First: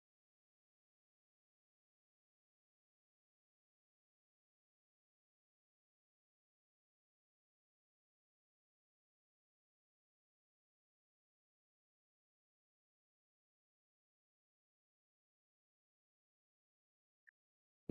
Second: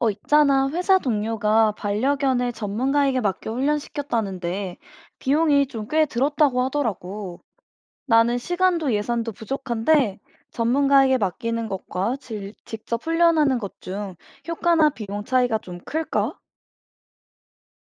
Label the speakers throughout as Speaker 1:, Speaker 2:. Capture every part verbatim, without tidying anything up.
Speaker 1: 어, 있잖아. 회사 동료가 반려견을 전문가에게 맡겨 훈련시켰다는데 비용이 좀 꽤 들었다고 하더라고. 나는 시간도 예산도 부족한데 전문가에게 맡기는 것과 질- 직접 훈련하는 것 중 효과나 비용 차이가 좀 클까?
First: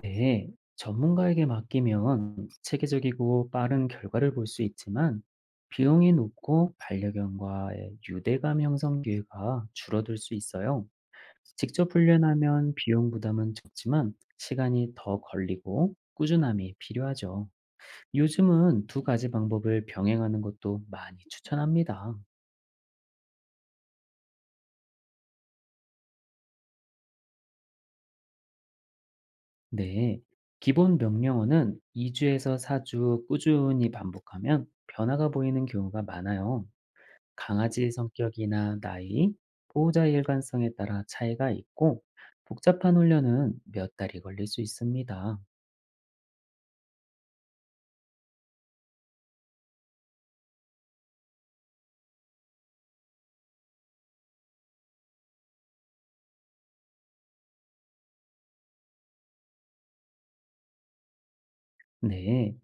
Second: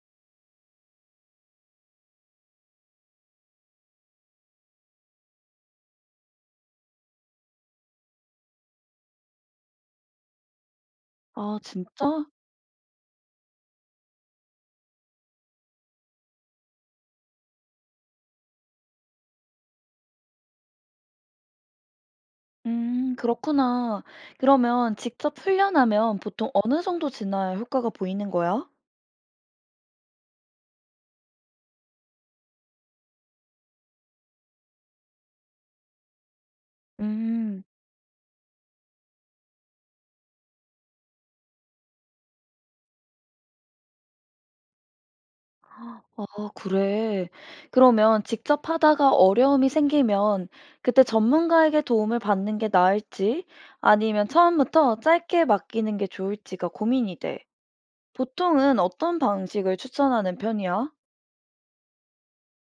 Speaker 2: 네, 전문가에게 맡기면 체계적이고 빠른 결과를 볼 수 있지만 비용이 높고 반려견과의 유대감 형성 기회가 줄어들 수 있어요.
Speaker 1: 아,
Speaker 2: 직접
Speaker 1: 진짜?
Speaker 2: 훈련하면 비용 부담은 적지만 시간이 더 걸리고 꾸준함이 필요하죠. 요즘은 두 가지 방법을 병행하는 것도 많이 추천합니다.
Speaker 1: 음, 그렇구나. 그러면 직접 훈련하면 보통 어느 정도 지나야 효과가 보이는 거야?
Speaker 2: 네, 기본 명령어는 이 주에서 사 주 꾸준히 반복하면 변화가 보이는 경우가 많아요.
Speaker 1: 음.
Speaker 2: 강아지의 성격이나 나이, 보호자의 일관성에 따라 차이가 있고 복잡한 훈련은 몇 달이 걸릴 수 있습니다.
Speaker 1: 아 그래. 그러면 직접 하다가 어려움이 생기면 그때 전문가에게 도움을 받는 게 나을지 아니면 처음부터 짧게 맡기는 게 좋을지가 고민이 돼. 보통은 어떤 방식을 추천하는 편이야?
Speaker 2: 네,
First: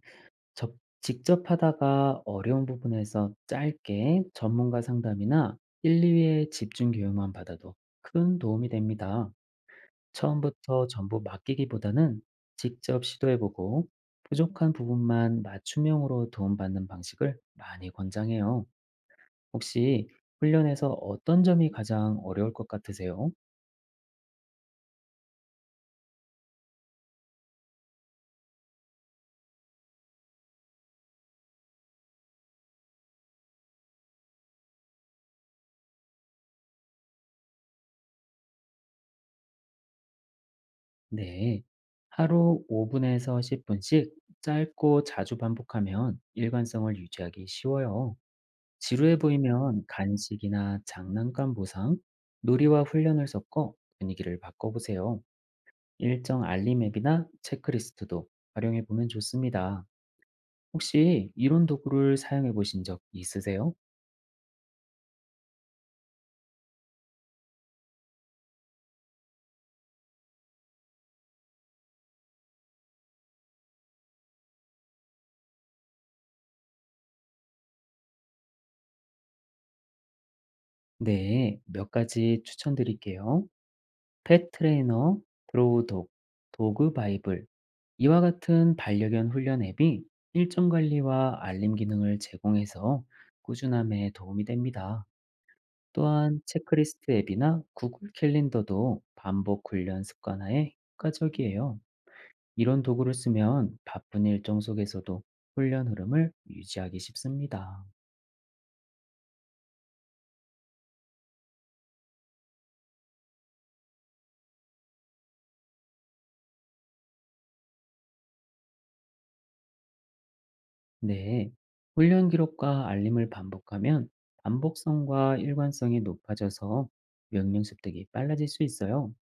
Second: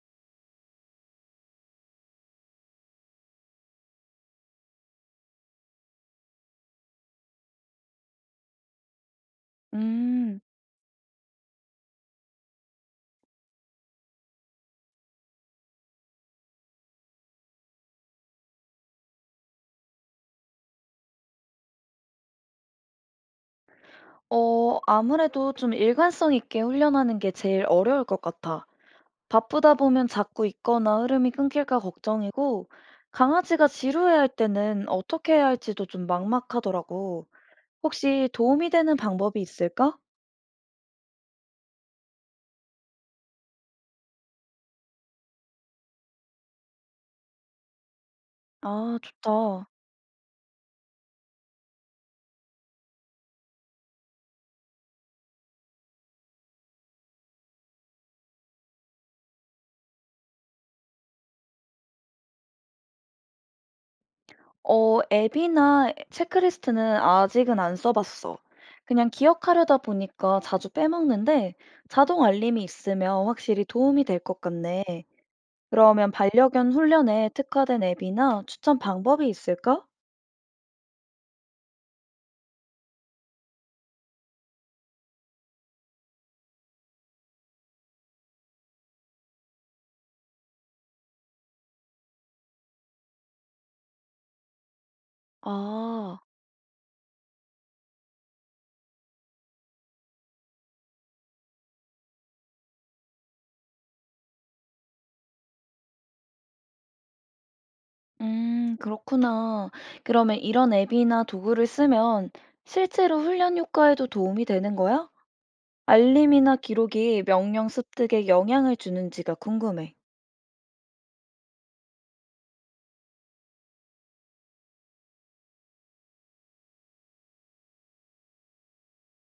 Speaker 2: 접- 직접 하다가 어려운 부분에서 짧게 전문가 상담이나 일, 이 회 집중 교육만 받아도 큰 도움이 됩니다.
Speaker 1: 음,
Speaker 2: 처음부터 전부 맡기기보다는 직접 시도해보고 부족한 부분만 맞춤형으로 도움받는 방식을 많이 권장해요. 혹시 훈련에서 어떤 점이 가장 어려울 것 같으세요?
Speaker 1: 어, 아무래도 좀 일관성 있게 훈련하는 게 제일 어려울 것 같아. 바쁘다 보면 자꾸 있거나 흐름이 끊길까 걱정이고, 강아지가 지루해할 때는 어떻게 해야 할지도 좀 막막하더라고. 혹시 도움이 되는 방법이 있을까?
Speaker 2: 네. 하루 오 분에서 십 분씩 짧고 자주 반복하면 일관성을 유지하기 쉬워요.
Speaker 1: 아,
Speaker 2: 지루해
Speaker 1: 좋다.
Speaker 2: 보이면 간식이나 장난감 보상, 놀이와 훈련을 섞어 분위기를 바꿔보세요. 일정 알림 앱이나 체크리스트도 활용해 보면 좋습니다. 혹시 이런 도구를 사용해 보신 적 있으세요?
Speaker 1: 어, 앱이나 체크리스트는 아직은 안 써봤어. 그냥 기억하려다 보니까 자주 빼먹는데 자동 알림이 있으면 확실히 도움이 될 것 같네. 그러면 반려견 훈련에 특화된 앱이나 추천 방법이 있을까?
Speaker 2: 네, 몇 가지 추천드릴게요. 펫 트레이너, 드로우 독, 도그 바이블 이와 같은 반려견 훈련 앱이 일정 관리와 알림 기능을 제공해서 꾸준함에 도움이 됩니다.
Speaker 1: 아,
Speaker 2: 또한 체크리스트 앱이나 구글 캘린더도 반복 훈련 습관화에 효과적이에요. 이런 도구를 쓰면 바쁜 일정 속에서도 훈련 흐름을 유지하기 쉽습니다.
Speaker 1: 음, 그렇구나. 그러면 이런 앱이나 도구를 쓰면 실제로 훈련 효과에도 도움이 되는 거야? 알림이나 기록이 명령 습득에 영향을 주는지가 궁금해.
Speaker 2: 네, 훈련 기록과 알림을 반복하면 반복성과 일관성이 높아져서 명령 습득이 빨라질 수 있어요.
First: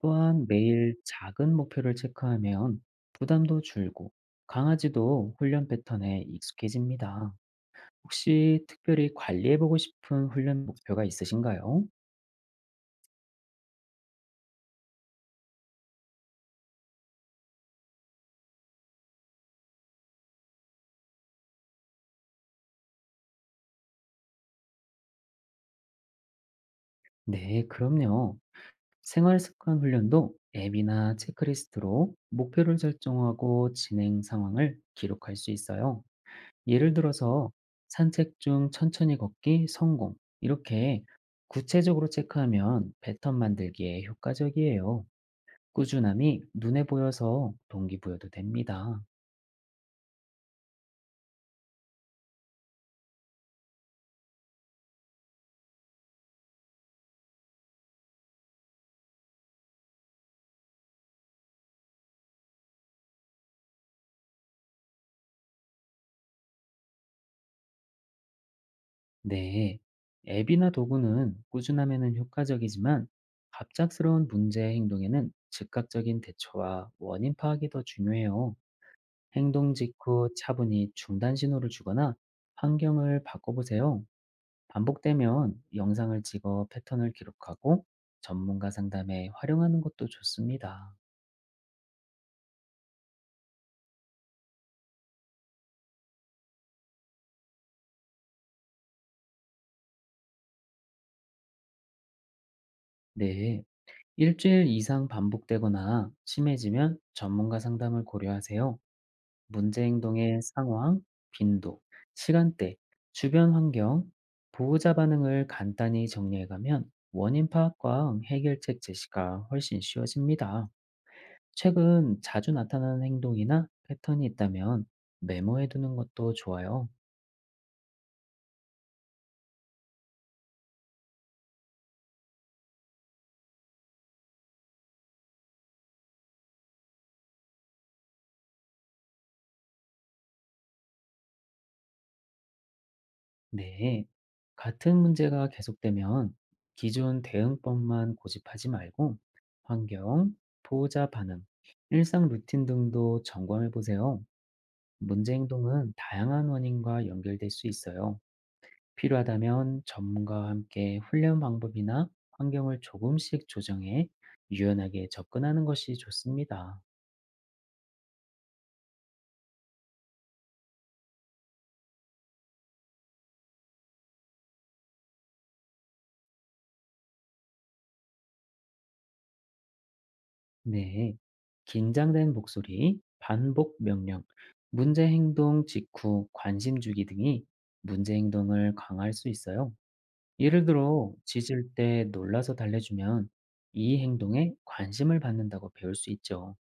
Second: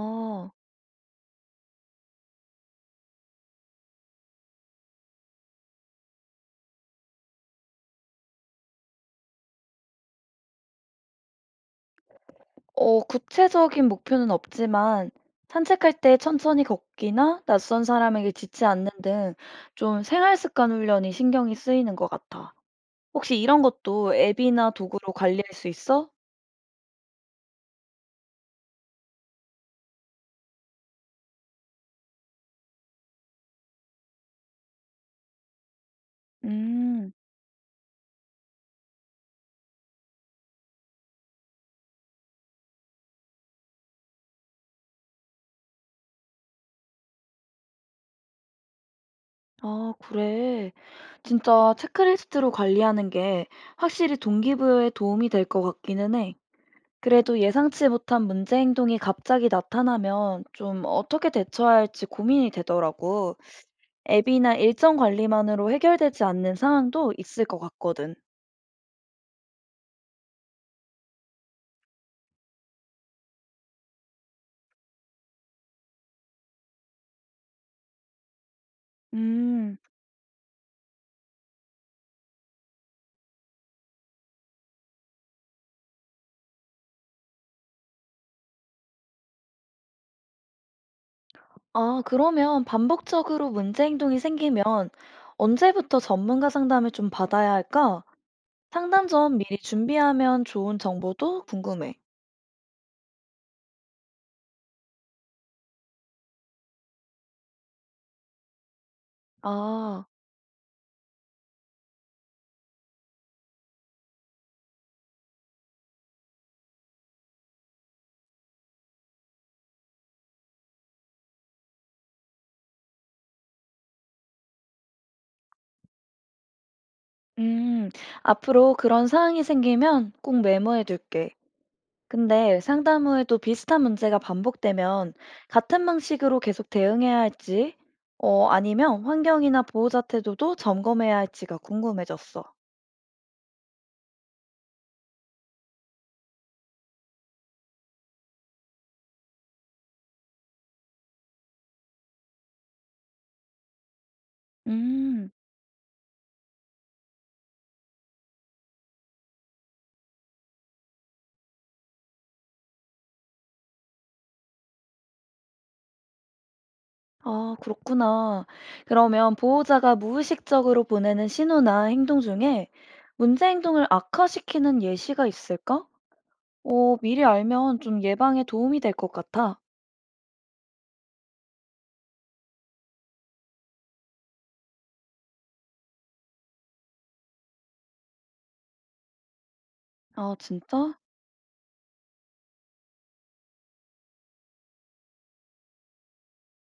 Speaker 2: 또한 매일 작은 목표를 체크하면 부담도 줄고 강아지도 훈련 패턴에 익숙해집니다. 혹시 특별히 관리해보고 싶은 훈련 목표가 있으신가요?
Speaker 1: 어, 구체적인 목표는 없지만 산책할 때 천천히 걷기나 낯선 사람에게 짖지 않는 등 좀 생활 습관 훈련이 신경이 쓰이는 것 같아. 혹시 이런 것도 앱이나 도구로 관리할 수 있어?
Speaker 2: 네, 그럼요. 생활 습관 훈련도 앱이나 체크리스트로 목표를 설정하고 진행 상황을 기록할 수 있어요. 예를
Speaker 1: 음,
Speaker 2: 들어서 산책 중 천천히 걷기 성공. 이렇게 구체적으로 체크하면 패턴 만들기에 효과적이에요. 꾸준함이 눈에 보여서 동기부여도 됩니다.
Speaker 1: 아, 그래. 진짜 체크리스트로 관리하는 게 확실히 동기부여에 도움이 될 것 같기는 해. 그래도 예상치 못한 문제 행동이 갑자기 나타나면 좀 어떻게 대처해야 할지 고민이 되더라고. 앱이나 일정 관리만으로 해결되지 않는 상황도 있을 것 같거든.
Speaker 2: 네. 앱이나 도구는 꾸준함에는 효과적이지만 갑작스러운 문제 행동에는 즉각적인 대처와 원인 파악이 더 중요해요. 행동
Speaker 1: 음,
Speaker 2: 직후 차분히 중단 신호를 주거나 환경을 바꿔보세요. 반복되면 영상을 찍어 패턴을 기록하고 전문가 상담에 활용하는 것도 좋습니다.
Speaker 1: 아, 그러면 반복적으로 문제 행동이 생기면 언제부터 전문가 상담을 좀 받아야 할까? 상담 전 미리 준비하면 좋은 정보도 궁금해.
Speaker 2: 네. 일주일 이상 반복되거나 심해지면 전문가 상담을 고려하세요. 문제
Speaker 1: 아,
Speaker 2: 행동의 상황, 빈도, 시간대, 주변 환경, 보호자 반응을 간단히 정리해가면 원인 파악과 해결책 제시가 훨씬 쉬워집니다. 최근 자주 나타나는 행동이나 패턴이 있다면 메모해두는 것도 좋아요.
Speaker 1: 음, 앞으로 그런 상황이 생기면 꼭 메모해 둘게. 근데 상담 후에도 비슷한 문제가 반복되면 같은 방식으로 계속 대응해야 할지, 어, 아니면 환경이나 보호자 태도도 점검해야 할지가 궁금해졌어.
Speaker 2: 네, 같은 문제가 계속되면 기존 대응법만 고집하지 말고 환경, 보호자 반응, 일상 루틴 등도 점검해 보세요.
Speaker 1: 음,
Speaker 2: 문제 행동은 다양한 원인과 연결될 수 있어요. 필요하다면 전문가와 함께 훈련 방법이나 환경을 조금씩 조정해 유연하게 접근하는 것이 좋습니다.
Speaker 1: 아, 그렇구나. 그러면 보호자가 무의식적으로 보내는 신호나 행동 중에 문제 행동을 악화시키는 예시가 있을까? 어, 미리 알면 좀 예방에 도움이 될 것 같아.
Speaker 2: 네. 긴장된 목소리, 반복 명령, 문제 행동 직후 관심 주기 등이 문제 행동을 강화할 수 있어요.
Speaker 1: 아,
Speaker 2: 예를
Speaker 1: 진짜?
Speaker 2: 들어, 짖을 때 놀라서 달래주면 이 행동에 관심을 받는다고 배울 수 있죠.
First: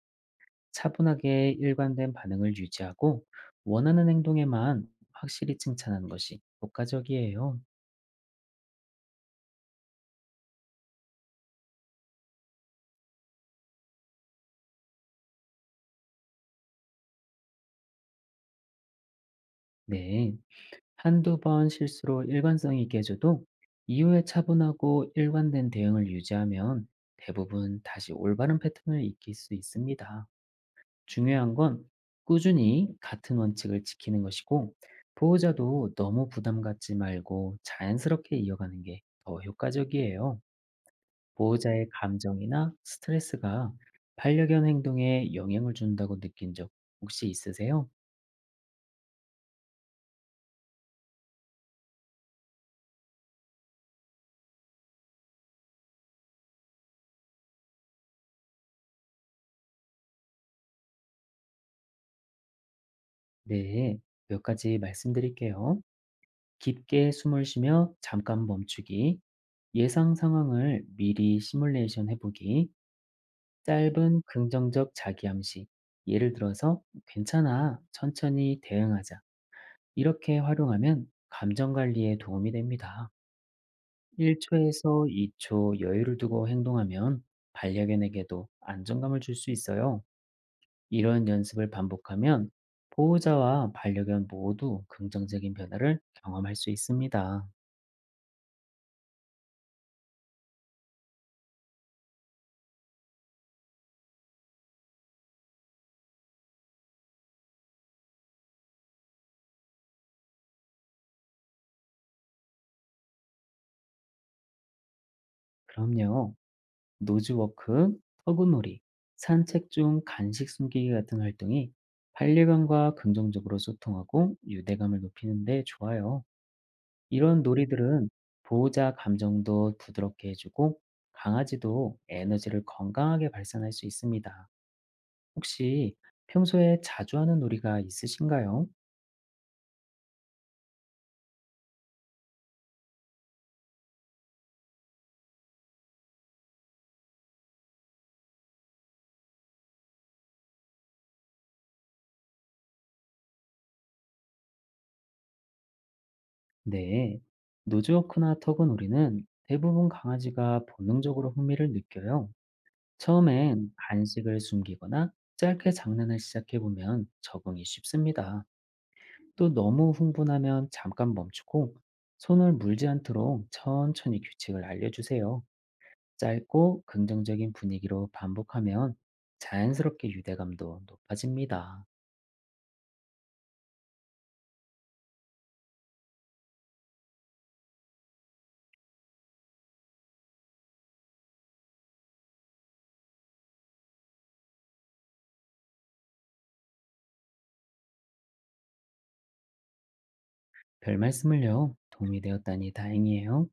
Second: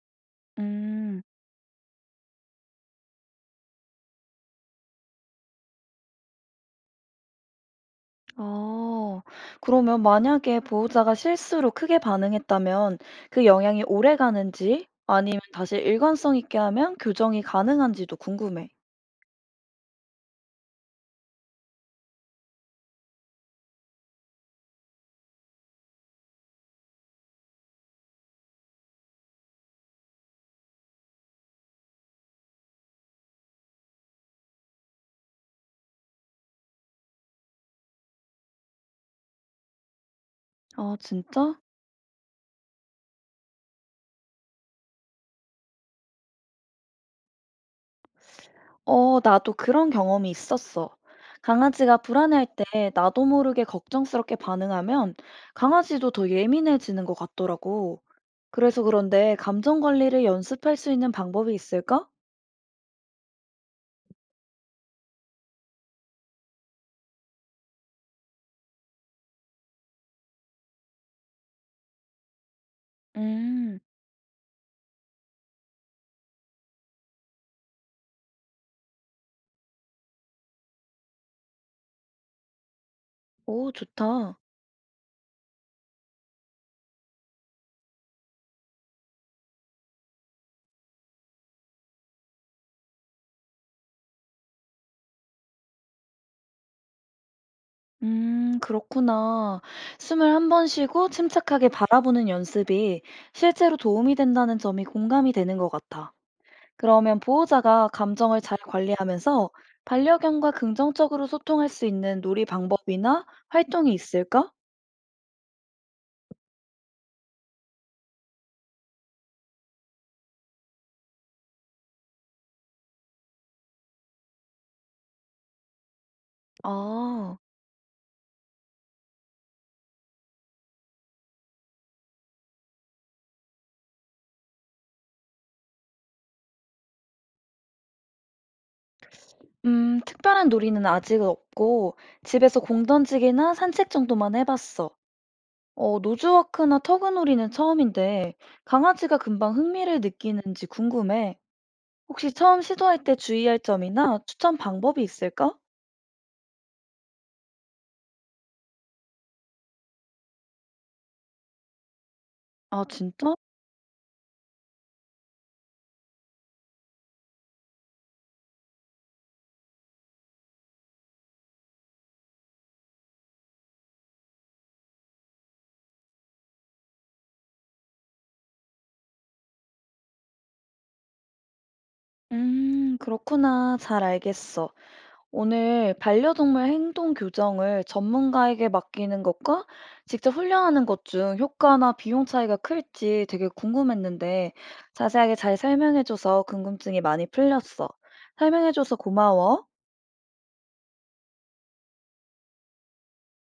Speaker 1: 음.
Speaker 2: 차분하게 일관된 반응을 유지하고 원하는 행동에만 확실히 칭찬하는 것이 효과적이에요.
Speaker 1: 아. 그러면 만약에 보호자가 실수로 크게 반응했다면 그 영향이 오래 가는지 아니면 다시 일관성 있게 하면 교정이 가능한지도 궁금해.
Speaker 2: 네. 한두 번 실수로 일관성 있게 해줘도 이후에 차분하고 일관된 대응을 유지하면 대부분 다시 올바른 패턴을 익힐 수 있습니다. 중요한 건 꾸준히 같은 원칙을 지키는 것이고 보호자도 너무 부담 갖지 말고 자연스럽게 이어가는 게 더 효과적이에요.
Speaker 1: 아, 진짜?
Speaker 2: 보호자의 감정이나 스트레스가 반려견 행동에 영향을 준다고 느낀 적 혹시 있으세요?
Speaker 1: 어, 나도 그런 경험이 있었어. 강아지가 불안해할 때 나도 모르게 걱정스럽게 반응하면 강아지도 더 예민해지는 것 같더라고. 그래서 그런데 감정 관리를 연습할 수 있는 방법이 있을까?
Speaker 2: 네, 몇 가지 말씀드릴게요. 깊게 숨을 쉬며 잠깐 멈추기, 예상 상황을 미리 시뮬레이션 해보기,
Speaker 1: 음,
Speaker 2: 짧은 긍정적 자기암시, 예를 들어서 괜찮아, 천천히 대응하자. 이렇게 활용하면 감정 관리에 도움이 됩니다.
Speaker 1: 오, 좋다.
Speaker 2: 일 초에서 이 초 여유를 두고 행동하면 반려견에게도 안정감을 줄 수 있어요. 이런 연습을 반복하면 보호자와 반려견 모두 긍정적인 변화를 경험할 수 있습니다.
Speaker 1: 음, 그렇구나. 숨을 한 번 쉬고 침착하게 바라보는 연습이 실제로 도움이 된다는 점이 공감이 되는 것 같아. 그러면 보호자가 감정을 잘 관리하면서 반려견과 긍정적으로 소통할 수 있는 놀이 방법이나 활동이 있을까?
Speaker 2: 그럼요. 노즈워크, 터그놀이, 산책 중 간식 숨기기 같은 활동이 반려견과 긍정적으로 소통하고 유대감을 높이는 데 좋아요.
Speaker 1: 아,
Speaker 2: 이런 놀이들은 보호자 감정도 부드럽게 해주고 강아지도 에너지를 건강하게 발산할 수 있습니다. 혹시 평소에 자주 하는 놀이가 있으신가요?
Speaker 1: 음, 특별한 놀이는 아직은 없고 집에서 공 던지기나 산책 정도만 해봤어. 어, 노즈워크나 터그놀이는 처음인데 강아지가 금방 흥미를 느끼는지 궁금해. 혹시 처음 시도할 때 주의할 점이나 추천 방법이 있을까?
Speaker 2: 네. 노즈워크나 터그놀이는 대부분 강아지가 본능적으로 흥미를 느껴요.
Speaker 1: 아, 진짜?
Speaker 2: 처음엔 간식을 숨기거나 짧게 장난을 시작해보면 적응이 쉽습니다. 또 너무 흥분하면 잠깐 멈추고 손을 물지 않도록 천천히 규칙을 알려주세요. 짧고 긍정적인 분위기로 반복하면 자연스럽게 유대감도 높아집니다.
Speaker 1: 음, 그렇구나. 잘 알겠어. 오늘 반려동물 행동 교정을 전문가에게 맡기는 것과 직접 훈련하는 것 중 효과나 비용 차이가 클지 되게 궁금했는데 자세하게 잘 설명해줘서 궁금증이 많이 풀렸어. 설명해줘서 고마워.
Speaker 2: 별 말씀을요. 도움이 되었다니 다행이에요.